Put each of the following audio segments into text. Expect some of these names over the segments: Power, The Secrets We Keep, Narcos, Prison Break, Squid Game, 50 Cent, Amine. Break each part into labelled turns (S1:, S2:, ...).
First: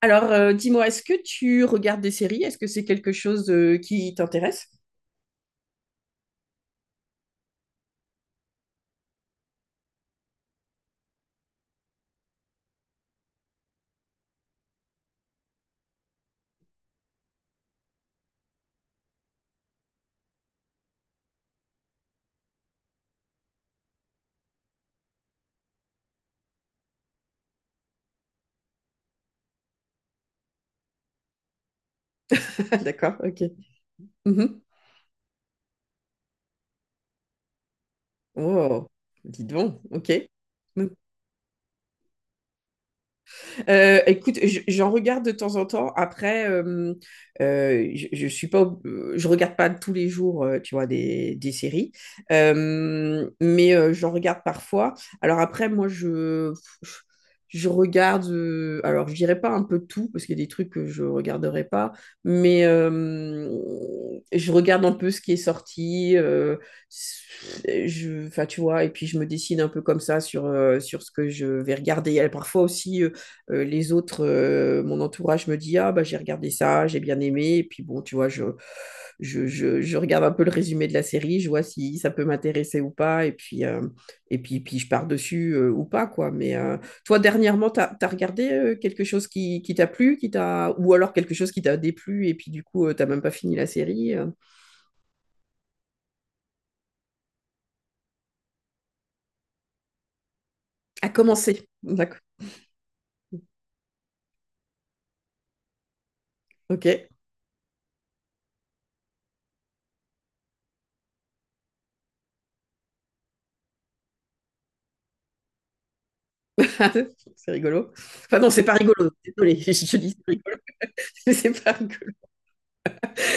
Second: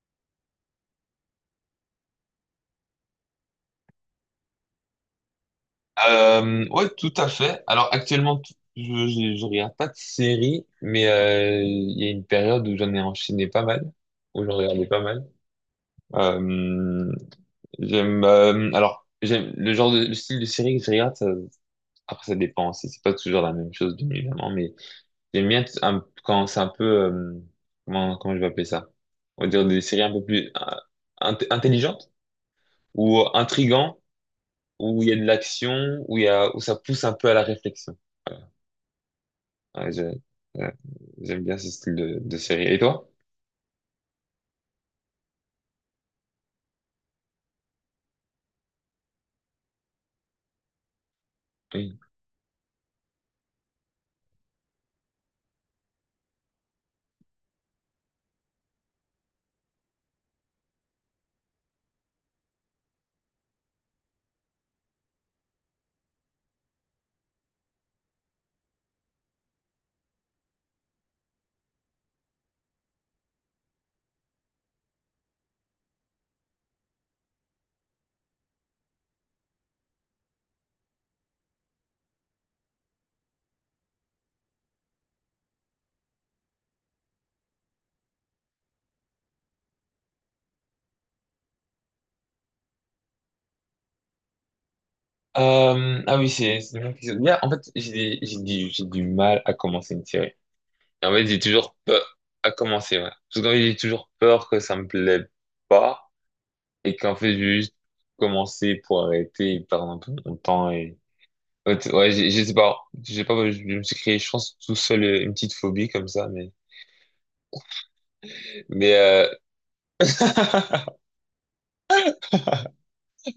S1: Alors, dis-moi, est-ce que tu regardes des séries? Est-ce que c'est quelque chose qui t'intéresse?
S2: Ouais, tout à fait. Alors actuellement, je regarde pas de série, mais il y a une période où j'en ai enchaîné pas mal, où j'en regardais pas mal. Euh, j'aime le genre de le style de série que je regarde. Après, ça dépend. C'est pas toujours la même chose, bien évidemment, mais j'aime bien quand c'est un peu comment je vais appeler ça? On va dire des séries un peu plus intelligentes
S1: D'accord,
S2: ou
S1: ok.
S2: intrigantes,
S1: Mhm.
S2: où il y a de l'action, où il y a où ça pousse un peu à la réflexion.
S1: Oh, dis donc,
S2: Ouais, je-
S1: ok.
S2: euh, J'aime bien ce style de série. Et toi?
S1: Écoute, j'en regarde de temps en temps. Après, je suis pas, je regarde pas tous les jours, tu vois, des séries.
S2: Oui.
S1: Mais j'en regarde parfois. Alors après, je regarde. Alors, je dirais pas un peu tout parce qu'il y a des trucs que je regarderai pas, mais je regarde un peu ce qui est sorti. Enfin, tu vois, et puis je me décide un peu comme ça sur, sur ce que je vais regarder. Et parfois aussi, les autres, mon entourage me dit, ah bah j'ai regardé ça, j'ai bien aimé. Et puis bon, tu vois, je regarde un peu le résumé de la série, je vois si ça peut m'intéresser ou pas. Et puis, puis je pars dessus ou pas, quoi. Mais toi, dernièrement, t'as regardé quelque chose qui t'a plu, qui t'a... ou alors quelque chose qui t'a déplu, et puis du coup, tu t'as même pas fini la série.
S2: Ah oui, c'est vraiment quelque chose. Bien, en fait, j'ai du mal à commencer une série.
S1: À
S2: En fait, j'ai
S1: commencer.
S2: toujours
S1: D'accord.
S2: peur à commencer, ouais. Parce qu'en fait, j'ai toujours peur que ça me plaît pas
S1: Ok.
S2: et qu'en fait, je vais juste commencer pour arrêter et perdre un peu mon temps et... Ouais, je sais pas, j'ai pas, je me suis créé, je pense, tout seul une petite phobie comme ça, mais...
S1: C'est rigolo. Enfin non, c'est pas
S2: Mais
S1: rigolo. Désolée, je dis c'est rigolo. mais c'est pas rigolo.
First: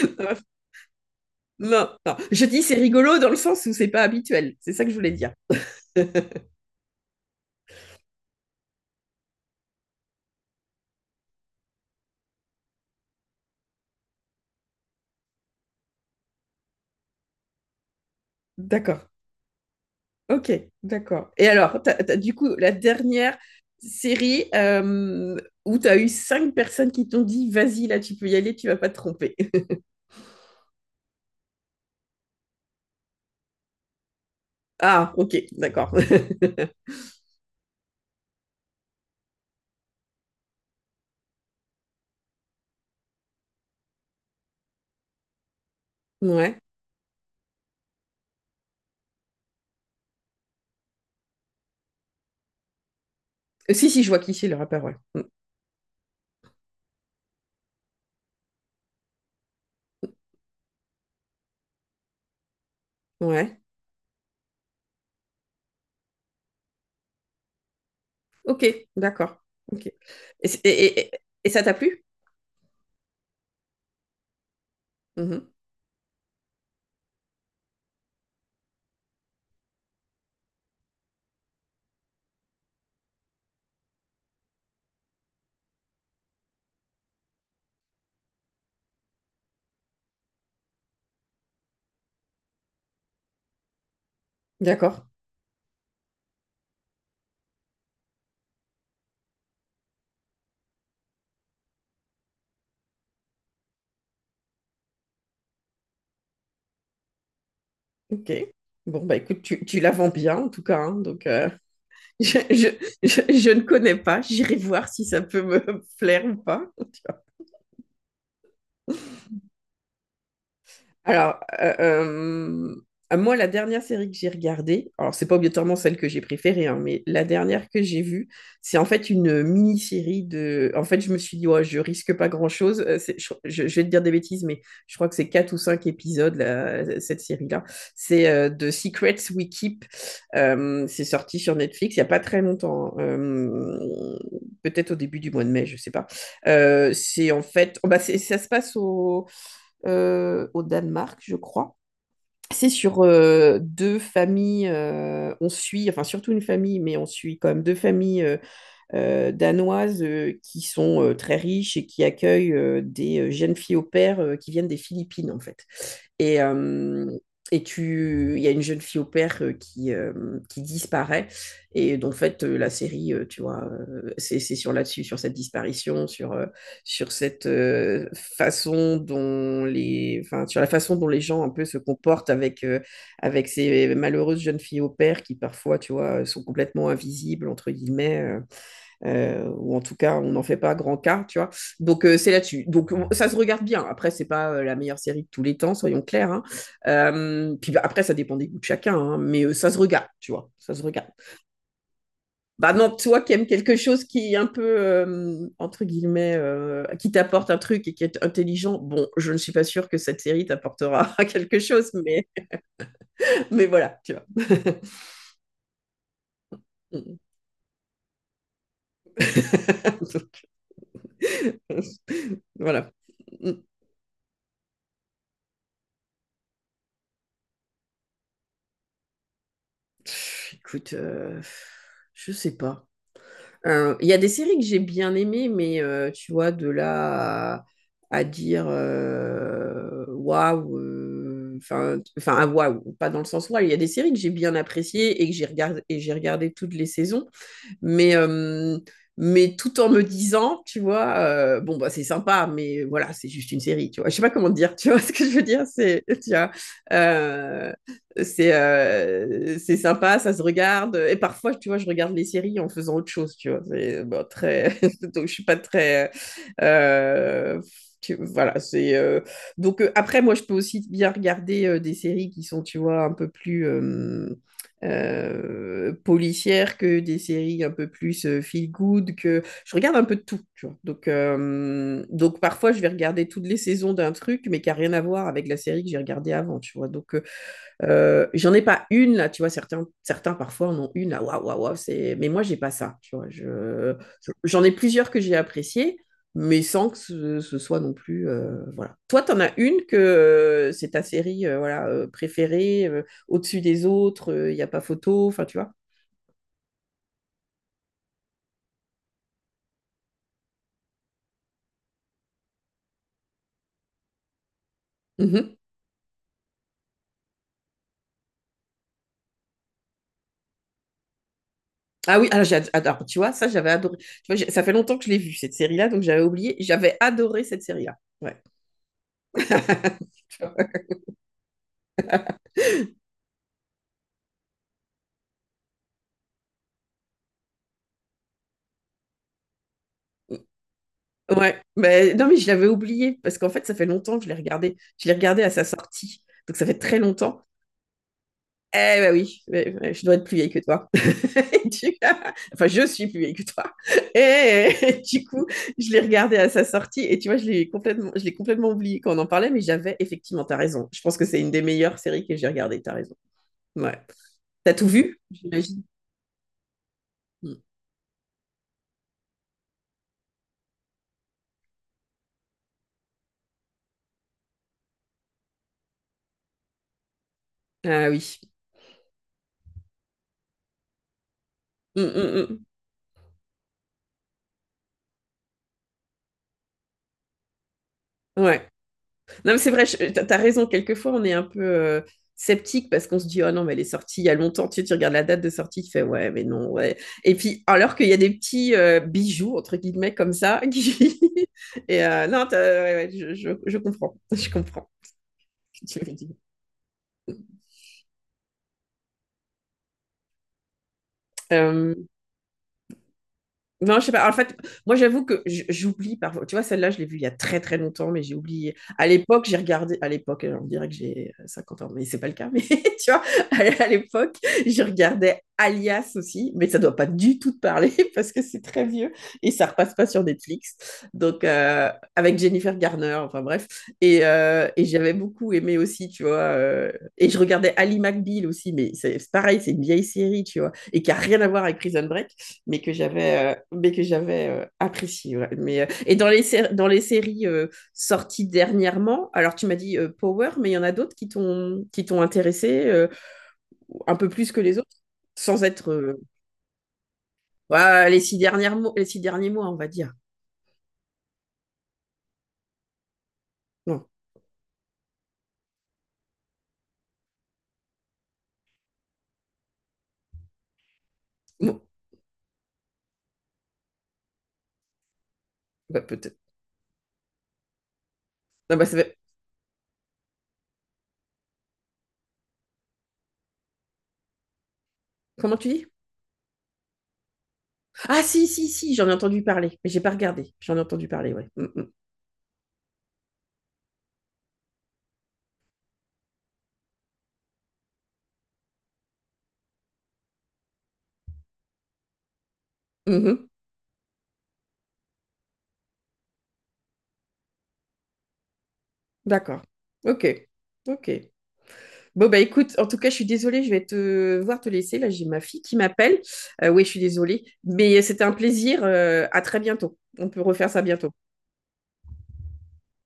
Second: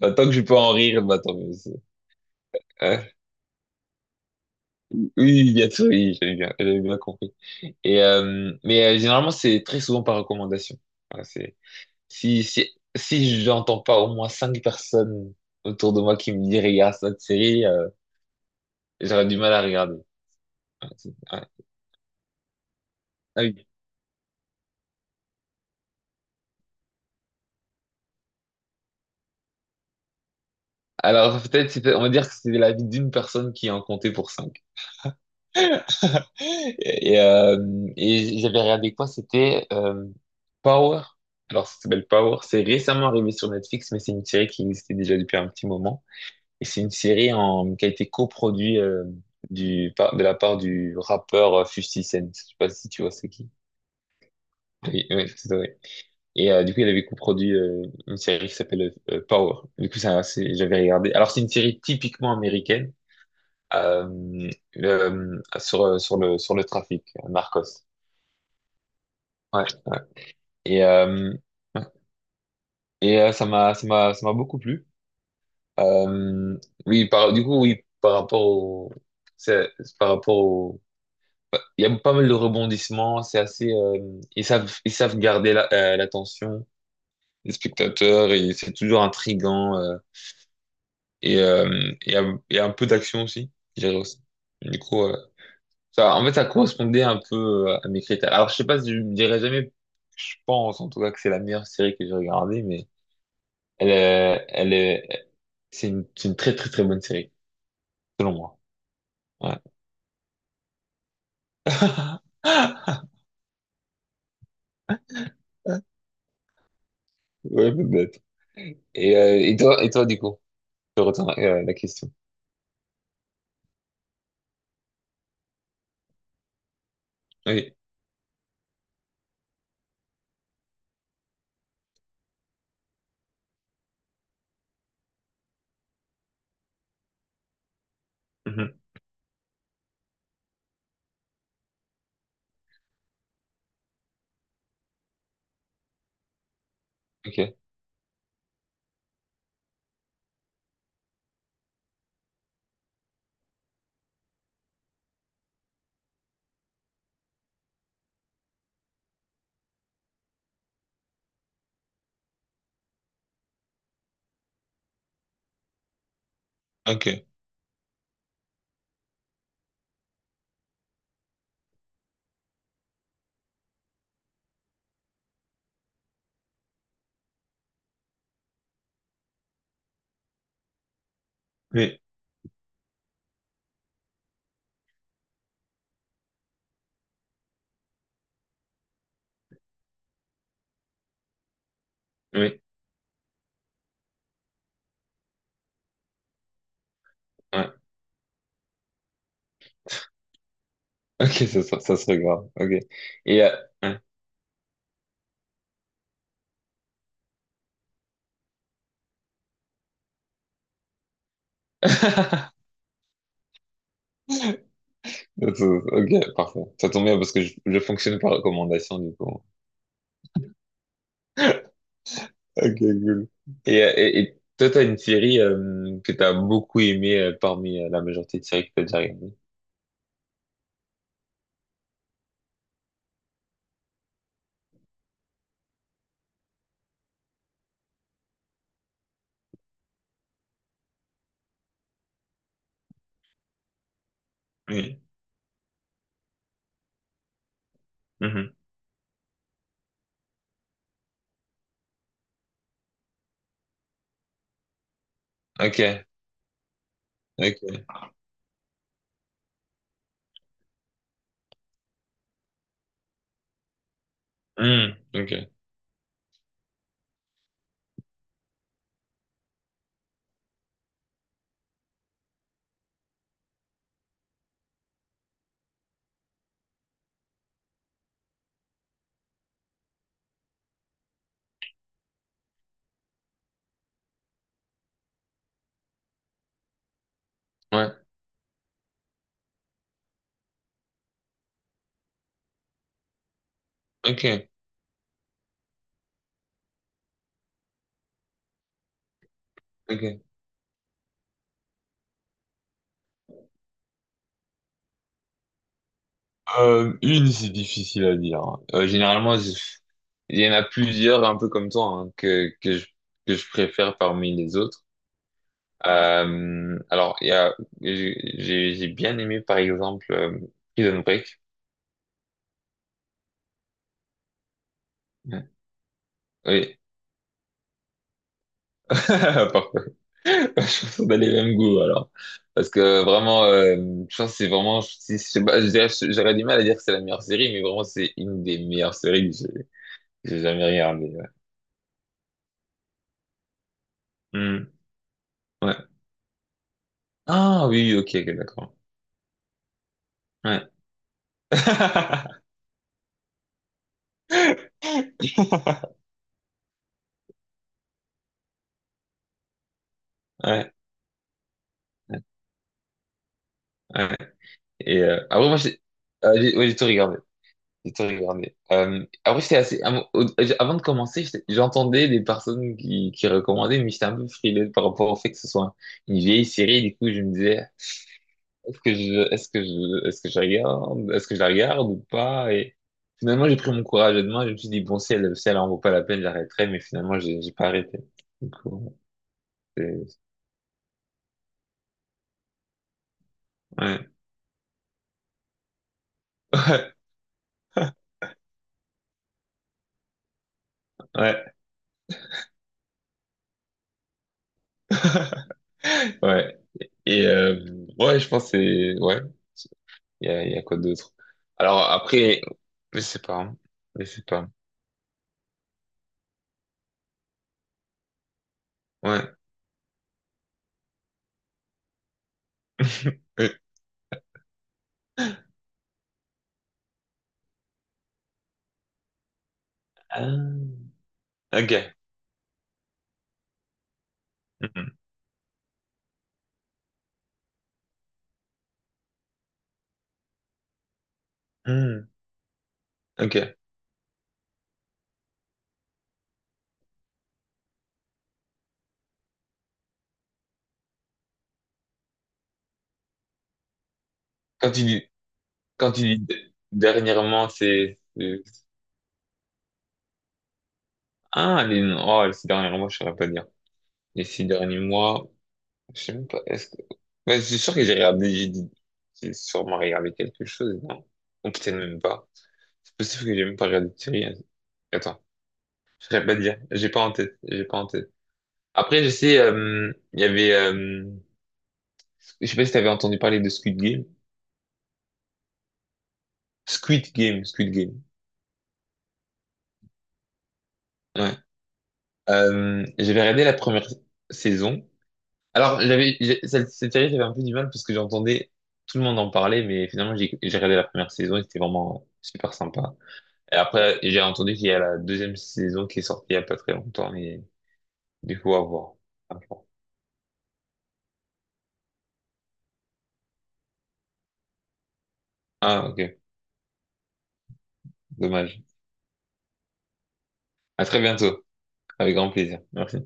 S2: Bah, tant que je peux en rire, bah, tant mieux.
S1: Non, non. Je dis c'est rigolo dans le sens où c'est pas habituel. C'est ça que je voulais
S2: Oui,
S1: dire.
S2: oui, bien sûr, oui, j'avais bien compris. Et généralement, c'est très souvent par recommandation. Voilà, c'est si j'entends pas au moins cinq personnes autour de moi qui me disent regarde cette série,
S1: D'accord.
S2: j'aurais du mal à regarder.
S1: Ok, d'accord.
S2: Ouais.
S1: Et alors, du coup, la dernière
S2: Ah oui.
S1: série où tu as eu 5 personnes qui t'ont dit, vas-y, là, tu peux y aller, tu vas pas te tromper.
S2: Alors on va dire que c'était l'avis d'une personne qui en comptait pour cinq.
S1: Ah, ok, d'accord.
S2: Et j'avais regardé quoi? C'était Power. Alors ça s'appelle Power. C'est récemment arrivé sur Netflix, mais c'est une série qui existait déjà depuis un petit moment.
S1: Ouais.
S2: Et c'est une série qui a été coproduite de la part du rappeur 50 Cent. Je sais pas si tu vois c'est qui.
S1: Si, si, je vois qui c'est le rappeur, ouais.
S2: Oui,
S1: Mm.
S2: oui, c'est ça, oui. Et du coup, il avait coproduit une série qui s'appelle Power. Du coup, j'avais regardé. Alors, c'est une série typiquement américaine
S1: Ouais.
S2: euh, sur, sur le trafic, Narcos.
S1: Ok, d'accord.
S2: Ouais,
S1: Ok.
S2: ouais.
S1: Et,
S2: Et,
S1: et ça t'a
S2: ouais.
S1: plu?
S2: Et ça m'a beaucoup plu.
S1: Mhm.
S2: Euh, oui, par rapport c'est- au... Il y a pas mal de rebondissements, c'est assez, ils savent garder l'attention des spectateurs et c'est toujours intriguant et euh, il y a, il y a un peu d'action aussi, je dirais aussi. Du
S1: D'accord.
S2: coup, ça, en fait, ça correspondait un peu à mes critères. Alors, je sais pas si je me dirais jamais, je pense en tout cas que c'est la meilleure série que j'ai regardée, mais elle est, c'est une très très très bonne série,
S1: Ok.
S2: selon moi.
S1: Bon, bah écoute,
S2: Ouais,
S1: tu la vends bien, en tout cas, hein, donc... je, je, je ne connais pas. J'irai voir si ça peut me plaire ou pas.
S2: ouais, peut-être. Et, et toi, du coup, je retourne
S1: Alors,
S2: la question.
S1: moi, la dernière série que j'ai regardée, alors c'est pas obligatoirement celle que j'ai préférée, hein, mais la dernière
S2: Oui.
S1: que j'ai vue, c'est en fait une mini-série de. En fait, je me suis dit, ouais, je risque pas grand-chose. Je vais te dire des bêtises, mais je crois que c'est 4 ou 5 épisodes, là. Cette série-là. C'est The
S2: Mhm.
S1: Secrets We Keep. C'est sorti sur Netflix il y a pas très longtemps, hein. Peut-être au début du mois de mai, je sais pas. C'est en
S2: Ok,
S1: fait. Oh, bah, c'est- ça se passe au au Danemark, je crois. C'est sur 2 familles, on suit, enfin surtout une famille, mais on suit quand même 2 familles danoises qui sont très riches et qui accueillent des jeunes filles au pair qui viennent des Philippines, en fait. Et,
S2: ok,
S1: tu, il y a une jeune fille au pair qui qui disparaît. Et donc, en fait, la série, tu vois, c'est sur là-dessus, sur cette disparition, sur, sur cette façon dont les, enfin, sur la façon dont les gens un peu se
S2: oui,
S1: comportent avec, avec ces malheureuses jeunes filles au pair qui parfois, tu vois, sont complètement invisibles, entre guillemets. Ou en tout cas, on n'en fait pas grand cas, tu vois. Donc, c'est
S2: oui, ouais.
S1: là-dessus. Donc, on- ça se regarde bien. Après, c'est pas la meilleure série de tous les temps, soyons clairs. Hein. Puis bah, après, ça dépend des goûts de chacun, hein, mais ça se regarde, tu vois. Ça se regarde.
S2: Ok, ça serait grave, ok.
S1: Bah non, toi qui
S2: Et,
S1: aimes quelque
S2: ouais.
S1: chose qui est un peu, entre guillemets, qui t'apporte un truc et qui est intelligent, bon, je ne suis pas sûre que cette série t'apportera quelque chose, mais voilà, tu vois.
S2: Ça, ça- Ok, parfait. Ça tombe bien parce que je fonctionne par recommandation, du coup. Ok,
S1: voilà.
S2: cool.
S1: Mm.
S2: Et, et toi, t'as une série que t'as beaucoup aimée parmi la majorité de séries que t'as déjà regardées?
S1: Écoute, je sais pas. Il y a des séries que j'ai bien aimées, mais tu vois, de là à dire waouh, enfin, ah, waouh, pas dans le sens waouh. Il y a des séries que j'ai bien
S2: Oui.
S1: appréciées et j'ai regardé toutes les saisons, mais,
S2: Mhm.
S1: euh, mais tout en me disant, tu vois, bon, bah, c'est sympa, mais voilà, c'est juste une série, tu vois. Je sais pas comment te dire, tu vois ce que je veux dire, c'est,
S2: Ok,
S1: tu vois, euh,
S2: ok.
S1: c'est sympa, ça se regarde. Et parfois, tu vois, je regarde les séries en faisant autre chose, tu vois. C'est, bon, très...
S2: Hmm,
S1: Donc, je suis
S2: ok,
S1: pas très... euh, Voilà, c'est... euh. Donc, après, moi, je peux aussi bien regarder des séries qui sont, tu vois, un peu plus... policières que des séries un peu plus feel good, que je regarde un peu de tout, tu vois. Donc donc parfois je vais regarder toutes les saisons d'un truc mais qui a rien à voir avec la série que j'ai regardée avant, tu vois, donc
S2: ouais,
S1: j'en ai pas une là, tu vois, certains, certains parfois en ont une là, waouh, waouh, waouh, c'est... Mais moi, j'ai pas ça, tu vois. Je...
S2: ok,
S1: J'en ai plusieurs que j'ai appréciées, mais sans que ce soit non plus... voilà. Toi, t'en as une que
S2: ok.
S1: c'est ta série préférée, au-dessus des autres, il n'y a pas photo, enfin, tu vois.
S2: Une, c'est difficile à dire. Euh, généralement, je- il y en a plusieurs, un peu comme toi, hein, que je préfère parmi les autres.
S1: Mhm.
S2: Alors, il y a, j'ai, j'ai bien aimé, par exemple, Prison Break.
S1: Ah oui, alors, tu vois, ça, j'avais adoré. Ça fait longtemps que je l'ai vue,
S2: Ouais.
S1: cette série-là, donc j'avais oublié.
S2: Oui,
S1: J'avais adoré cette série-là. Ouais.
S2: parfait. Je pense qu'on a les mêmes goûts, alors. Parce que vraiment, je pense que c'est vraiment, si, je sais pas, j'aurais du mal à dire que c'est la meilleure série, mais vraiment, c'est une des meilleures séries que j'ai jamais regardées. Ouais.
S1: Ouais, mais non, mais je l'avais oublié parce qu'en fait, ça fait longtemps que je l'ai
S2: Hmm,
S1: regardé. Je l'ai regardé à sa
S2: ouais.
S1: sortie, donc ça fait très longtemps.
S2: Ah oui, ok, ok, d'accord.
S1: Eh ben oui, ouais, ouais, je dois être plus vieille que
S2: Ouais.
S1: toi. Et du- Enfin, je suis plus vieille que toi. Et du coup, je l'ai regardé à sa sortie et tu vois, je l'ai complètement oublié quand on en parlait, mais j'avais effectivement,
S2: Ouais,
S1: t'as
S2: ouais.
S1: raison. Je pense que c'est une des meilleures séries que j'ai regardées, t'as raison. Ouais. T'as tout
S2: Et
S1: vu,
S2: moi,
S1: j'imagine.
S2: ouais, j'ai tout regardé.
S1: Mm.
S2: J'ai tout regardé. Après, j'étais assez. Av- au- Avant de commencer, j'entendais des personnes qui recommandaient, mais j'étais un peu frileux par rapport au fait que ce soit une vieille série. Du coup, je me disais,
S1: Ah oui.
S2: est-ce que je regarde, est-ce que je la regarde
S1: Mm,
S2: ou
S1: mm,
S2: pas?
S1: mm.
S2: Et finalement, j'ai pris mon courage à deux mains. Je me suis dit, bon, si elle en vaut pas la peine, j'arrêterai. Mais finalement, j'ai pas arrêté. Du
S1: Ouais.
S2: coup,
S1: Non, mais c'est vrai,
S2: c'est-
S1: t'as raison. Quelquefois, on est un peu sceptique parce qu'on se dit, oh non, mais elle est
S2: ouais.
S1: sortie il y a longtemps. Tu sais, tu regardes la date de sortie, tu fais, ouais, mais non, ouais. Et puis, alors qu'il y a des petits bijoux, entre guillemets, comme ça, qui...
S2: Ouais.
S1: Et non, t'as- ouais, ouais, je comprends. Je comprends. Ce que tu veux dire.
S2: Ouais. Et ouais, je pense que c'est ouais. Il y a quoi d'autre? Alors
S1: Euh,
S2: après, je sais pas, hein.
S1: Non,
S2: Je
S1: je sais
S2: sais
S1: pas. En
S2: pas.
S1: fait, moi, j'avoue que j'oublie parfois. Tu vois, celle-là, je l'ai vue il y a très très longtemps, mais j'ai oublié. À
S2: Ouais.
S1: l'époque, j'ai regardé. À l'époque, on dirait que j'ai 50 ans, mais c'est pas le cas. Mais tu vois, à l'époque, je regardais Alias aussi, mais ça doit pas du tout te parler parce que c'est très vieux et ça repasse pas sur
S2: Ah,
S1: Netflix. Donc,
S2: ok.
S1: avec Jennifer Garner, enfin bref. Et
S2: Mhm.
S1: j'avais beaucoup aimé aussi, tu vois. Et je regardais Ali McBeal aussi, mais c'est pareil, c'est une vieille série, tu vois, et qui a rien à voir avec Prison
S2: Mhm.
S1: Break,
S2: Ok.
S1: mais que j'avais apprécié, ouais. Mais et dans les dans les séries sorties dernièrement, alors tu m'as dit Power, mais il y en a d'autres qui t'ont intéressé un peu plus que
S2: Quand
S1: les
S2: tu
S1: autres
S2: dis
S1: sans être euh.
S2: dernièrement,
S1: Ouais, les 6 derniers mois, on va dire.
S2: ah les les six derniers mois, je saurais pas dire.
S1: Non.
S2: Les six derniers mois, je sais même pas. Est-ce que ouais, c'est sûr que j'ai regardé, j'ai sûrement regardé quelque chose, non? Ou peut-être
S1: Bon,
S2: même pas. C'est possible que j'ai même pas regardé de série, hein. Attends,
S1: bah,
S2: je saurais pas
S1: peut-être.
S2: dire. J'ai pas en tête. J'ai pas en tête.
S1: Non, bah, ça
S2: Après,
S1: va-
S2: je sais, je sais pas si t'avais entendu parler de Squid Game.
S1: comment tu dis
S2: Squid Game, Squid Game.
S1: ah si si si j'en ai entendu parler, mais j'ai pas regardé, j'en ai entendu parler,
S2: Ouais.
S1: ouais. Mm, mm.
S2: J'avais regardé la première saison. Alors, cette série, j'avais un peu du mal parce que j'entendais tout le monde en parler, mais finalement, j'ai regardé la première saison et c'était vraiment super sympa.
S1: Mhm.
S2: Et après, j'ai entendu qu'il y a la deuxième saison qui est sortie il y a pas très longtemps, mais du coup, à voir. À voir.
S1: D'accord. Ok. Ok. Bon, bah écoute, en tout cas, je suis désolée, je vais te voir te laisser. Là, j'ai ma fille qui
S2: Ah, ok.
S1: m'appelle. Oui, je suis désolée, mais c'était un
S2: Dommage.
S1: plaisir. À très bientôt. On peut refaire ça
S2: À très
S1: bientôt.
S2: bientôt. Avec grand plaisir. Merci.